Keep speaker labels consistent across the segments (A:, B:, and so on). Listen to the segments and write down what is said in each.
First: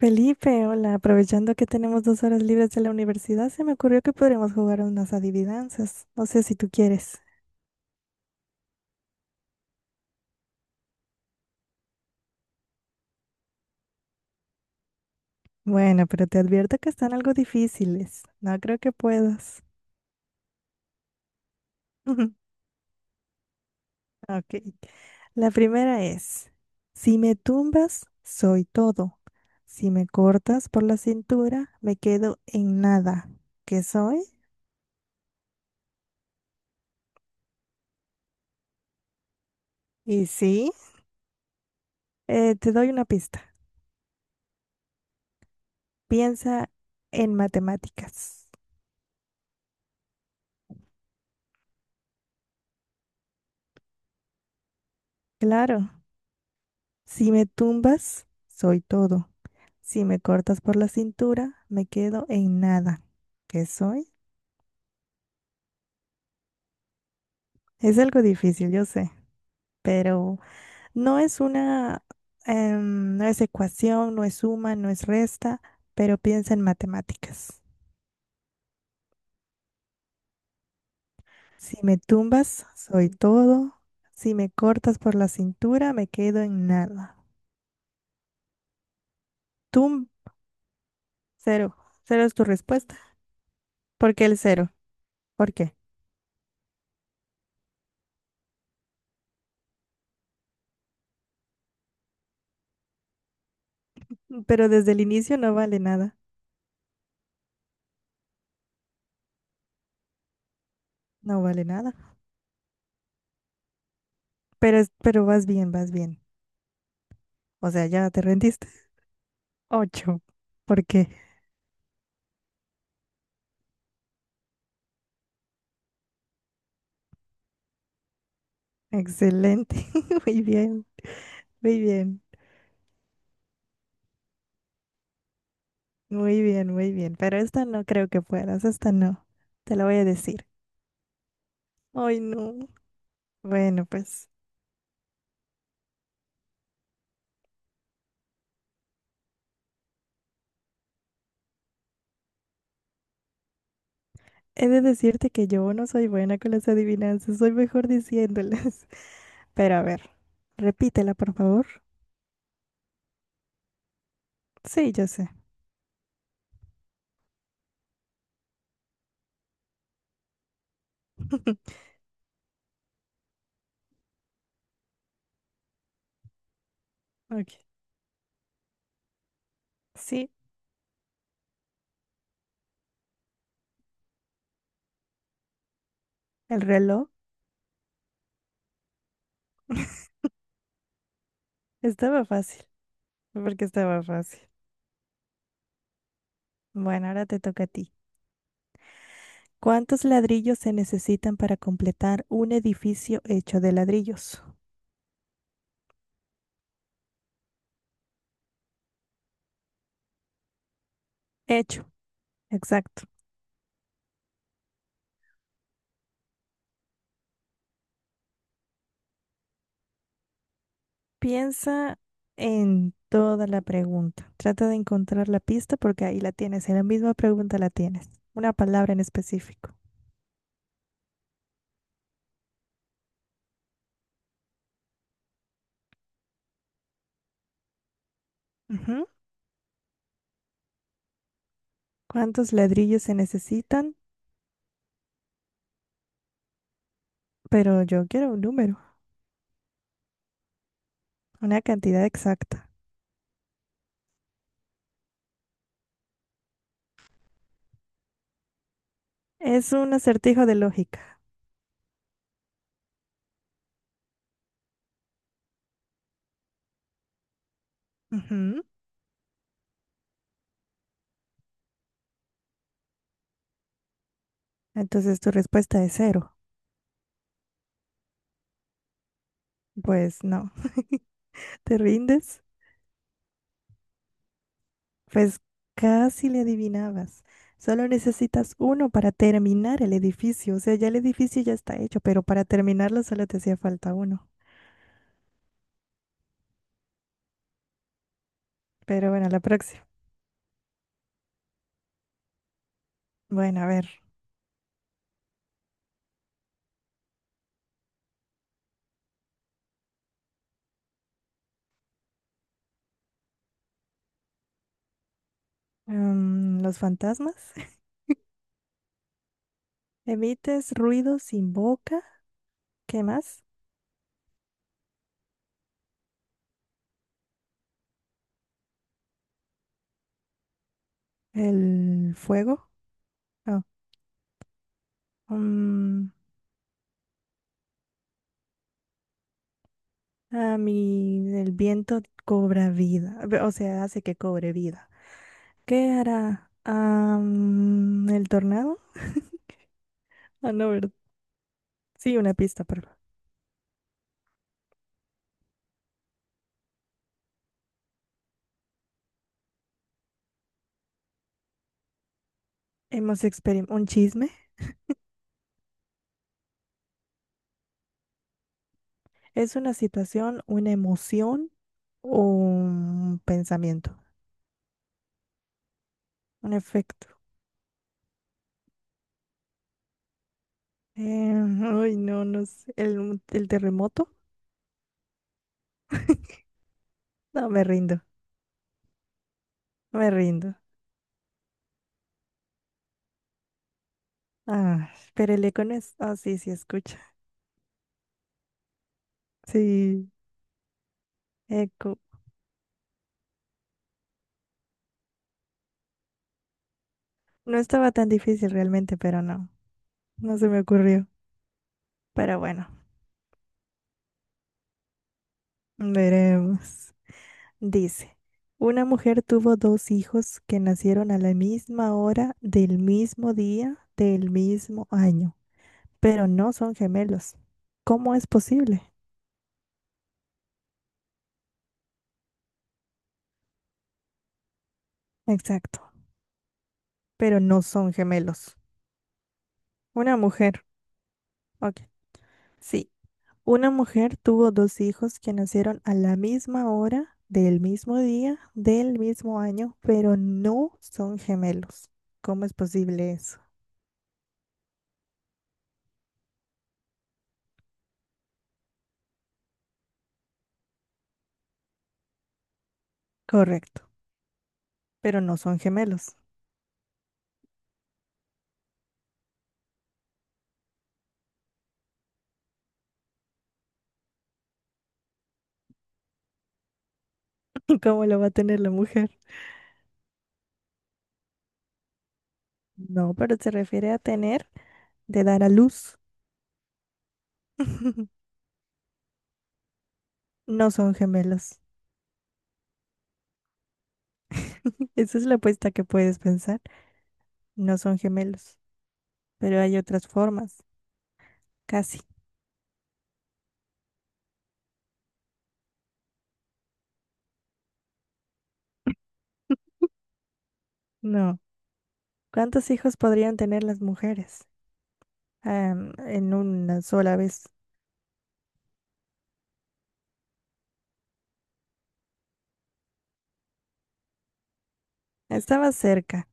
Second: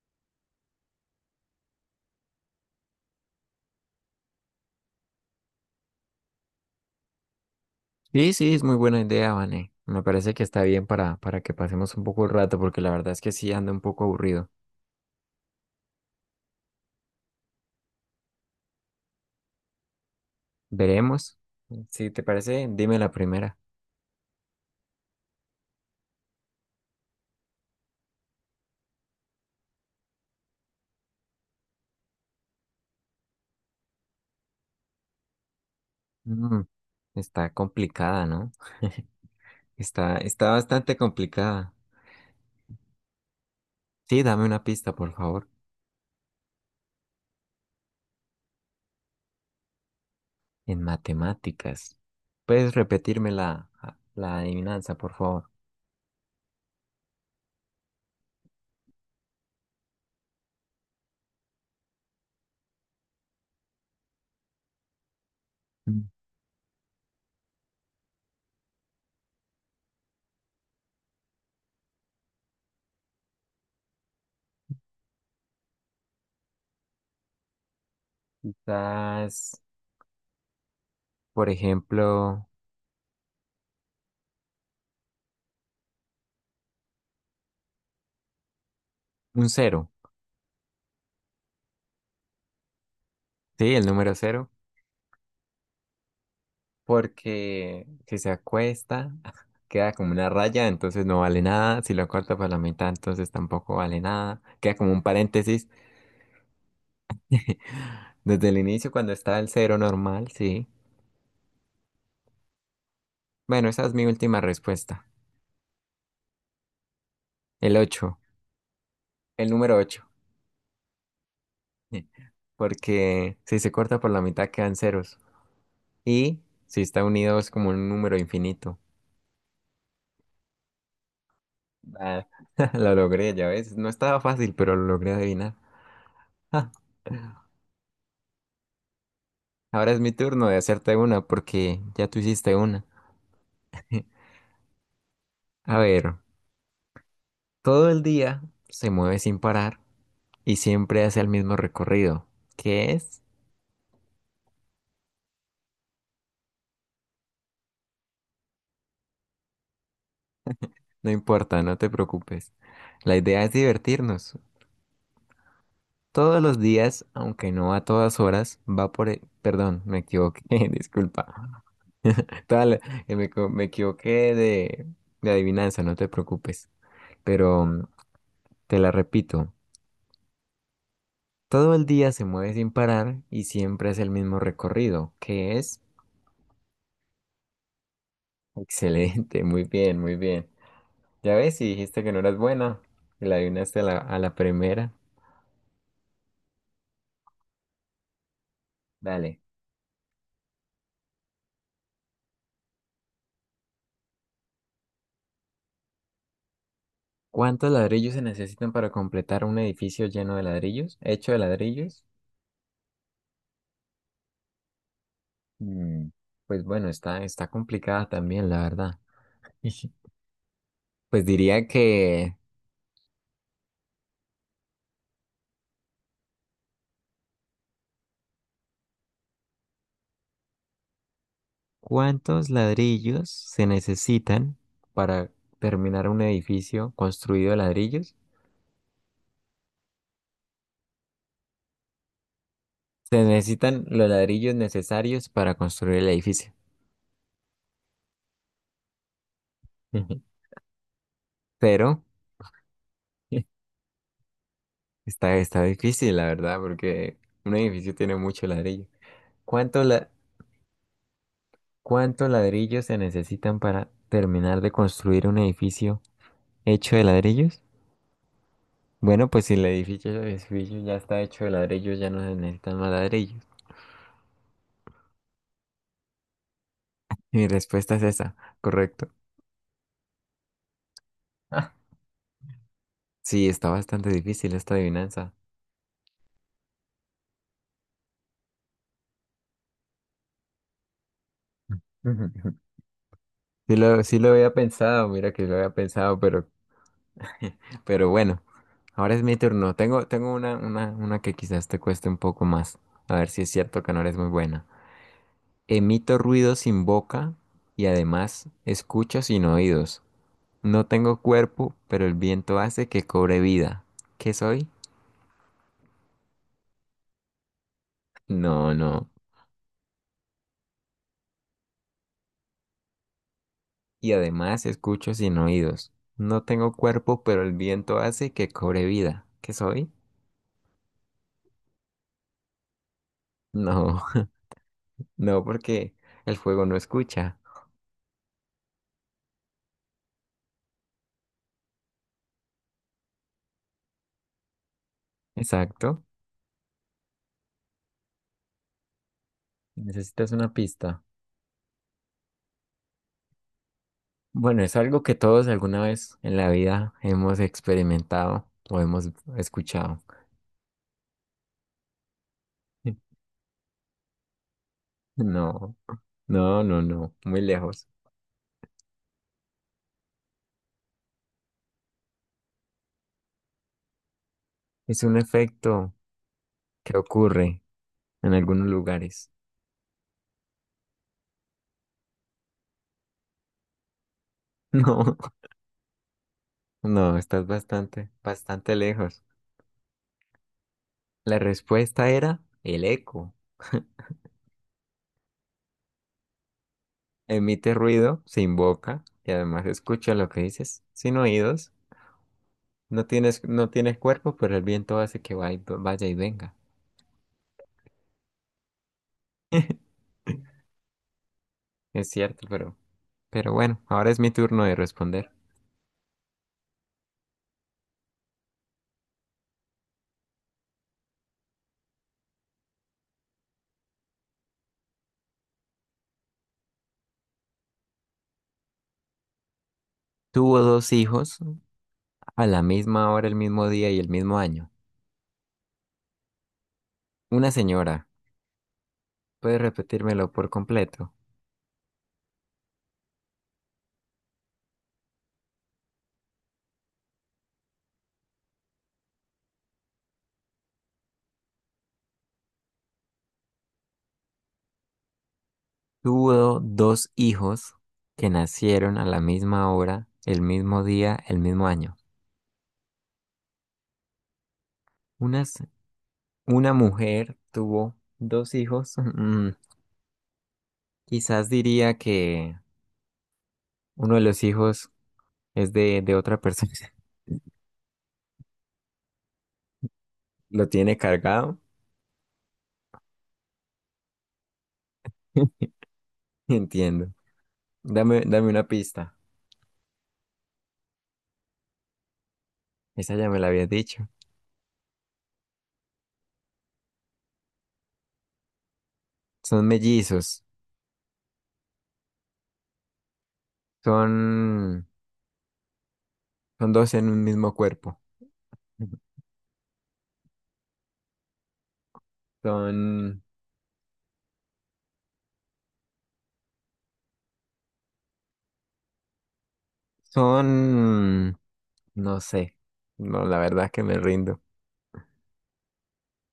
A: Felipe, hola, aprovechando que tenemos dos horas libres de la universidad, se me ocurrió que podríamos jugar a unas adivinanzas. No sé si tú quieres.
B: Sí, es muy buena idea, Vane. Me parece que está bien para que pasemos un poco el rato, porque la verdad es que sí ando un poco aburrido.
A: Bueno, pero te advierto que están algo difíciles. No creo que puedas.
B: Veremos. Si te parece, dime la primera.
A: Ok. La primera es, si me tumbas, soy todo. Si me cortas por la cintura, me quedo en nada. ¿Qué soy?
B: Mm, está complicada, ¿no?
A: Y
B: Está
A: sí,
B: bastante complicada.
A: te doy una pista.
B: Sí, dame una pista, por favor.
A: Piensa en matemáticas.
B: En matemáticas. ¿Puedes repetirme la adivinanza, por favor?
A: Claro. Si me tumbas, soy todo. Si me cortas por la cintura, me quedo en nada. ¿Qué soy?
B: Mm.
A: Es algo difícil, yo sé, pero no es una, no es ecuación, no es suma, no es resta, pero piensa en matemáticas.
B: Quizás, por
A: Si me
B: ejemplo,
A: tumbas, soy todo. Si me cortas por la cintura, me quedo en nada.
B: un cero.
A: Tum, cero. Cero es tu respuesta.
B: Sí, el número
A: ¿Por qué el
B: cero.
A: cero? ¿Por qué?
B: Porque si se acuesta, queda como una raya, entonces no vale nada. Si lo corta por la mitad, entonces tampoco vale nada.
A: Pero
B: Queda como
A: desde el
B: un
A: inicio no
B: paréntesis.
A: vale nada.
B: Desde el inicio, cuando está el cero normal, sí.
A: No vale nada.
B: Bueno, esa es mi última
A: Pero,
B: respuesta.
A: pero vas bien, vas bien. O
B: El
A: sea, ya
B: 8
A: te rendiste.
B: el número ocho.
A: Ocho. ¿Por qué?
B: Porque si se corta por la mitad, quedan ceros. Y si está unido, es como un número infinito.
A: Excelente. Muy bien, muy bien,
B: Ah, lo logré, ya ves. No estaba fácil, pero lo logré adivinar.
A: muy bien, muy bien. Pero esta no creo que puedas, esta no. Te la
B: Ahora
A: voy
B: es
A: a
B: mi
A: decir.
B: turno de hacerte una porque ya tú
A: Ay,
B: hiciste
A: no.
B: una.
A: Bueno, pues
B: A ver, todo el día se mueve sin parar y siempre hace el mismo recorrido. ¿Qué es?
A: he de decirte que yo no soy buena con las adivinanzas, soy mejor diciéndolas. Pero a ver,
B: No
A: repítela, por
B: importa,
A: favor.
B: no te preocupes. La idea es divertirnos.
A: Sí, yo sé.
B: Todos los días, aunque no a todas horas, va por... Perdón, me equivoqué, disculpa. Tal, Me equivoqué de adivinanza, no te preocupes.
A: Ok.
B: Pero te la repito.
A: Sí,
B: Todo el día se mueve sin parar y siempre es el mismo recorrido, que es
A: el reloj.
B: excelente, muy bien, muy bien. Ya ves, si dijiste que no
A: Estaba
B: eras
A: fácil,
B: buena, y la
A: porque
B: adivinaste a
A: estaba
B: a la
A: fácil.
B: primera.
A: Bueno, ahora te toca a ti.
B: Dale.
A: ¿Cuántos ladrillos se necesitan para completar un edificio hecho de ladrillos?
B: ¿Cuántos ladrillos se necesitan para completar un edificio lleno de ladrillos? ¿Hecho de
A: Hecho,
B: ladrillos?
A: exacto.
B: Mm, pues bueno, está complicada también, la verdad. Pues diría
A: Piensa
B: que
A: en toda la pregunta. Trata de encontrar la pista porque ahí la tienes. En la misma pregunta la tienes. Una palabra en específico.
B: ¿cuántos ladrillos se necesitan para terminar un edificio construido de ladrillos?
A: Ujú. ¿Cuántos ladrillos se
B: Se necesitan
A: necesitan?
B: los ladrillos necesarios para construir el edificio.
A: Pero yo quiero un número,
B: Ujú.
A: una
B: Pero
A: cantidad exacta.
B: está difícil, la verdad, porque un edificio tiene mucho ladrillo.
A: Es
B: ¿Cuántos
A: un
B: la-
A: acertijo de lógica.
B: ¿Cuántos ladrillos se necesitan para terminar de construir un edificio hecho de ladrillos?
A: Ujú.
B: Bueno, pues si el edificio, el edificio ya está hecho de ladrillos, ya no se necesitan más ladrillos.
A: Entonces tu respuesta es cero.
B: Mi respuesta es esa, correcto.
A: Pues no.
B: Ah,
A: ¿Te rindes?
B: sí, está bastante difícil esta adivinanza.
A: Pues casi le adivinabas. Solo necesitas uno para terminar el edificio. O sea, ya el edificio ya está hecho, pero para
B: Ujú.
A: terminarlo solo te hacía falta
B: Sí
A: uno.
B: lo había pensado, mira que lo había pensado, pero bueno,
A: Pero
B: ahora es
A: bueno,
B: mi
A: la
B: turno.
A: próxima.
B: Tengo una que quizás te cueste un poco más. A ver si es
A: Bueno, a
B: cierto
A: ver.
B: que no eres muy buena. Emito ruido sin boca y además escucho sin oídos. No tengo cuerpo, pero el viento hace que cobre vida. ¿Qué soy?
A: Los fantasmas.
B: No.
A: Emites ruido sin boca. ¿Qué más?
B: Y además escucho sin oídos. No tengo cuerpo, pero el viento hace que cobre vida. ¿Qué soy?
A: El fuego. Oh,
B: No, no, porque
A: mm,
B: el fuego no escucha.
A: a mí el viento cobra vida. O sea, hace que cobre vida. ¿Qué
B: Exacto.
A: hará? Ah, el tornado.
B: Necesitas una
A: Ah, no, ¿verdad?
B: pista.
A: Sí, una pista, perdón.
B: Bueno, es algo que todos alguna vez en la vida hemos experimentado o hemos escuchado.
A: Hemos experimentado un chisme.
B: No, no, no, no, muy lejos.
A: Es una situación, una emoción o un pensamiento,
B: Es un efecto
A: un
B: que
A: efecto.
B: ocurre en algunos lugares.
A: Eh, ay, no, no sé. El terremoto.
B: No, no, estás
A: No, me rindo,
B: bastante lejos.
A: me rindo.
B: La respuesta era el eco.
A: Ah, pero el eco no es. Ah, sí, sí, escucha.
B: Emite ruido se invoca y además
A: Sí,
B: escucha lo que dices sin oídos.
A: eco.
B: No tienes cuerpo, pero el viento hace que vaya y venga.
A: No estaba tan difícil realmente, pero no. No se me ocurrió.
B: Es
A: Pero
B: cierto,
A: bueno,
B: pero... Pero bueno, ahora es mi turno de responder.
A: veremos. Dice, una mujer tuvo dos hijos que nacieron a la misma hora, del mismo día, del mismo año, pero no son gemelos. ¿Cómo es posible?
B: Tuvo dos hijos a la misma hora, el mismo día y el mismo año.
A: Exacto, pero
B: Una
A: no son
B: señora,
A: gemelos.
B: ¿Puedes
A: Una
B: repetírmelo por
A: mujer,
B: completo?
A: ok. Sí, una mujer tuvo dos hijos que nacieron a la misma hora, del mismo día, del mismo año, pero no son gemelos. ¿Cómo es posible eso?
B: Tuvo dos hijos que nacieron a la misma hora, el mismo día, el mismo año.
A: Correcto, pero no
B: Una,
A: son
B: se-
A: gemelos.
B: una mujer tuvo dos hijos. Mm, quizás diría que uno de los hijos es de otra persona.
A: ¿Cómo lo va a tener la mujer?
B: Lo tiene cargado.
A: No, pero se refiere a tener de dar a luz.
B: Entiendo. Dame una pista.
A: No son gemelos.
B: Esa ya me la habías dicho.
A: Esa es la apuesta que puedes pensar. No son gemelos, pero
B: Son
A: hay otras
B: mellizos,
A: formas. Casi.
B: son, son dos en un mismo cuerpo.
A: No. ¿Cuántos hijos
B: Son,
A: podrían tener las mujeres? Am, en una sola vez.
B: son, no sé. No, la verdad que me rindo.
A: Estaba cerca.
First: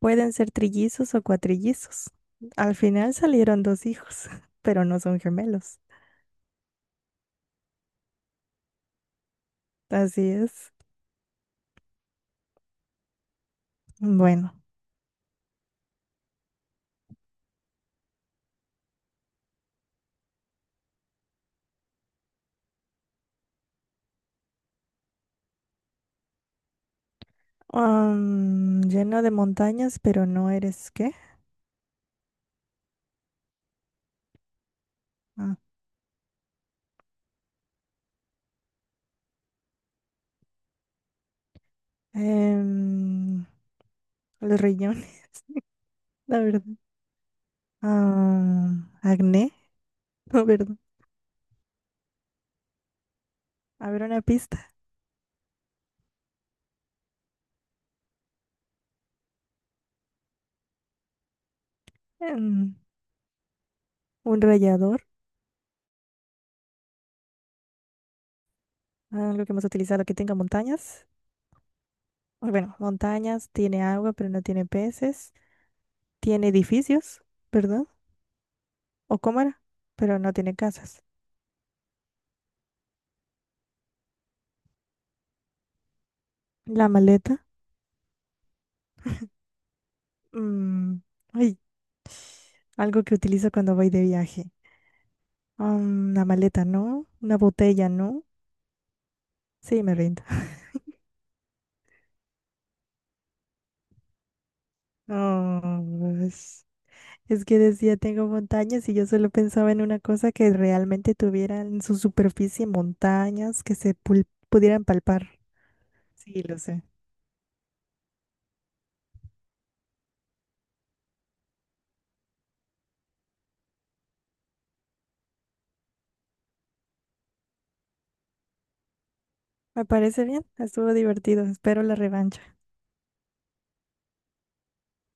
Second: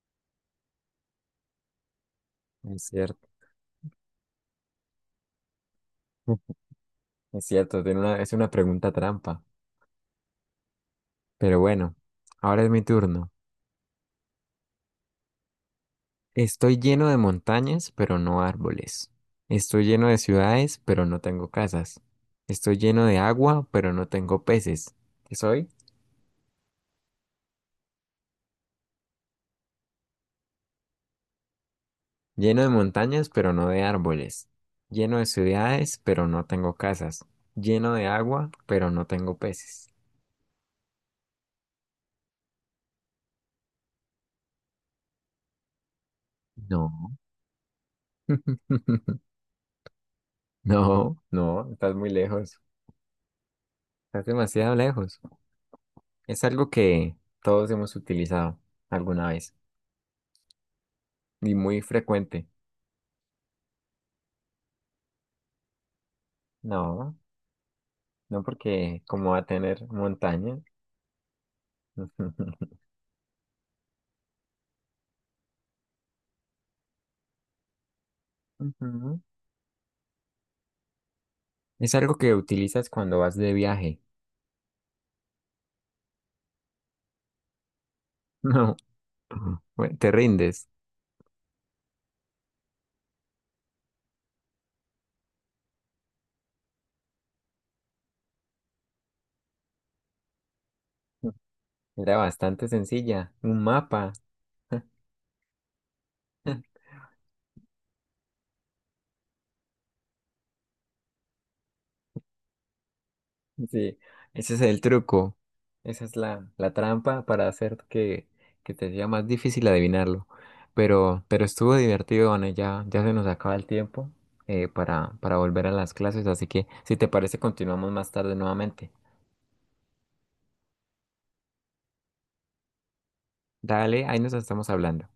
A: Pueden ser trillizos o cuatrillizos. Al
B: Es
A: final
B: cierto,
A: salieron dos hijos, pero no son gemelos.
B: es cierto, es una pregunta trampa.
A: Así es.
B: Pero bueno, ahora es mi turno.
A: Bueno.
B: Estoy lleno de montañas, pero no árboles. Estoy lleno de ciudades, pero no tengo casas. Estoy lleno de agua, pero no tengo peces. ¿Qué soy?
A: Am, lleno de montañas, pero no eres ¿qué?
B: Lleno de montañas, pero no de árboles. Lleno de
A: Ah,
B: ciudades, pero no tengo casas. Lleno de agua, pero no tengo peces.
A: Em, los riñones, la verdad.
B: No,
A: Ah, acné, no, verdad.
B: no, no, estás muy lejos.
A: A ver, una
B: Estás
A: pista.
B: demasiado lejos. Es algo que todos hemos utilizado alguna vez y muy frecuente.
A: Em, un rallador,
B: No, no porque como va a
A: algo que hemos
B: tener
A: utilizado que tenga
B: montaña.
A: montañas. O bueno, montañas, tiene agua, pero no tiene peces. Tiene edificios, ¿verdad? O
B: Ujú.
A: cámara, pero no tiene casas.
B: Es algo que utilizas cuando vas de viaje.
A: La maleta.
B: No, bueno, te rindes.
A: mm, ay, algo que utilizo cuando voy de viaje. Ah, una maleta, ¿no? Una botella, ¿no? Sí, me rindo.
B: Era bastante sencilla. Un mapa.
A: Ah, es que decía tengo montañas y yo solo pensaba en una cosa que realmente tuviera en su superficie montañas que se
B: Sí, ese es el
A: pudieran palpar.
B: truco. Esa es
A: Sí, lo
B: la
A: sé.
B: trampa para hacer que te sea más difícil adivinarlo. Pero estuvo divertido, Ana. Ya se nos acaba el tiempo para volver a las clases. Así que, si te parece, continuamos más tarde nuevamente.
A: Me parece bien, estuvo divertido, espero la revancha.
B: Dale, ahí nos estamos hablando.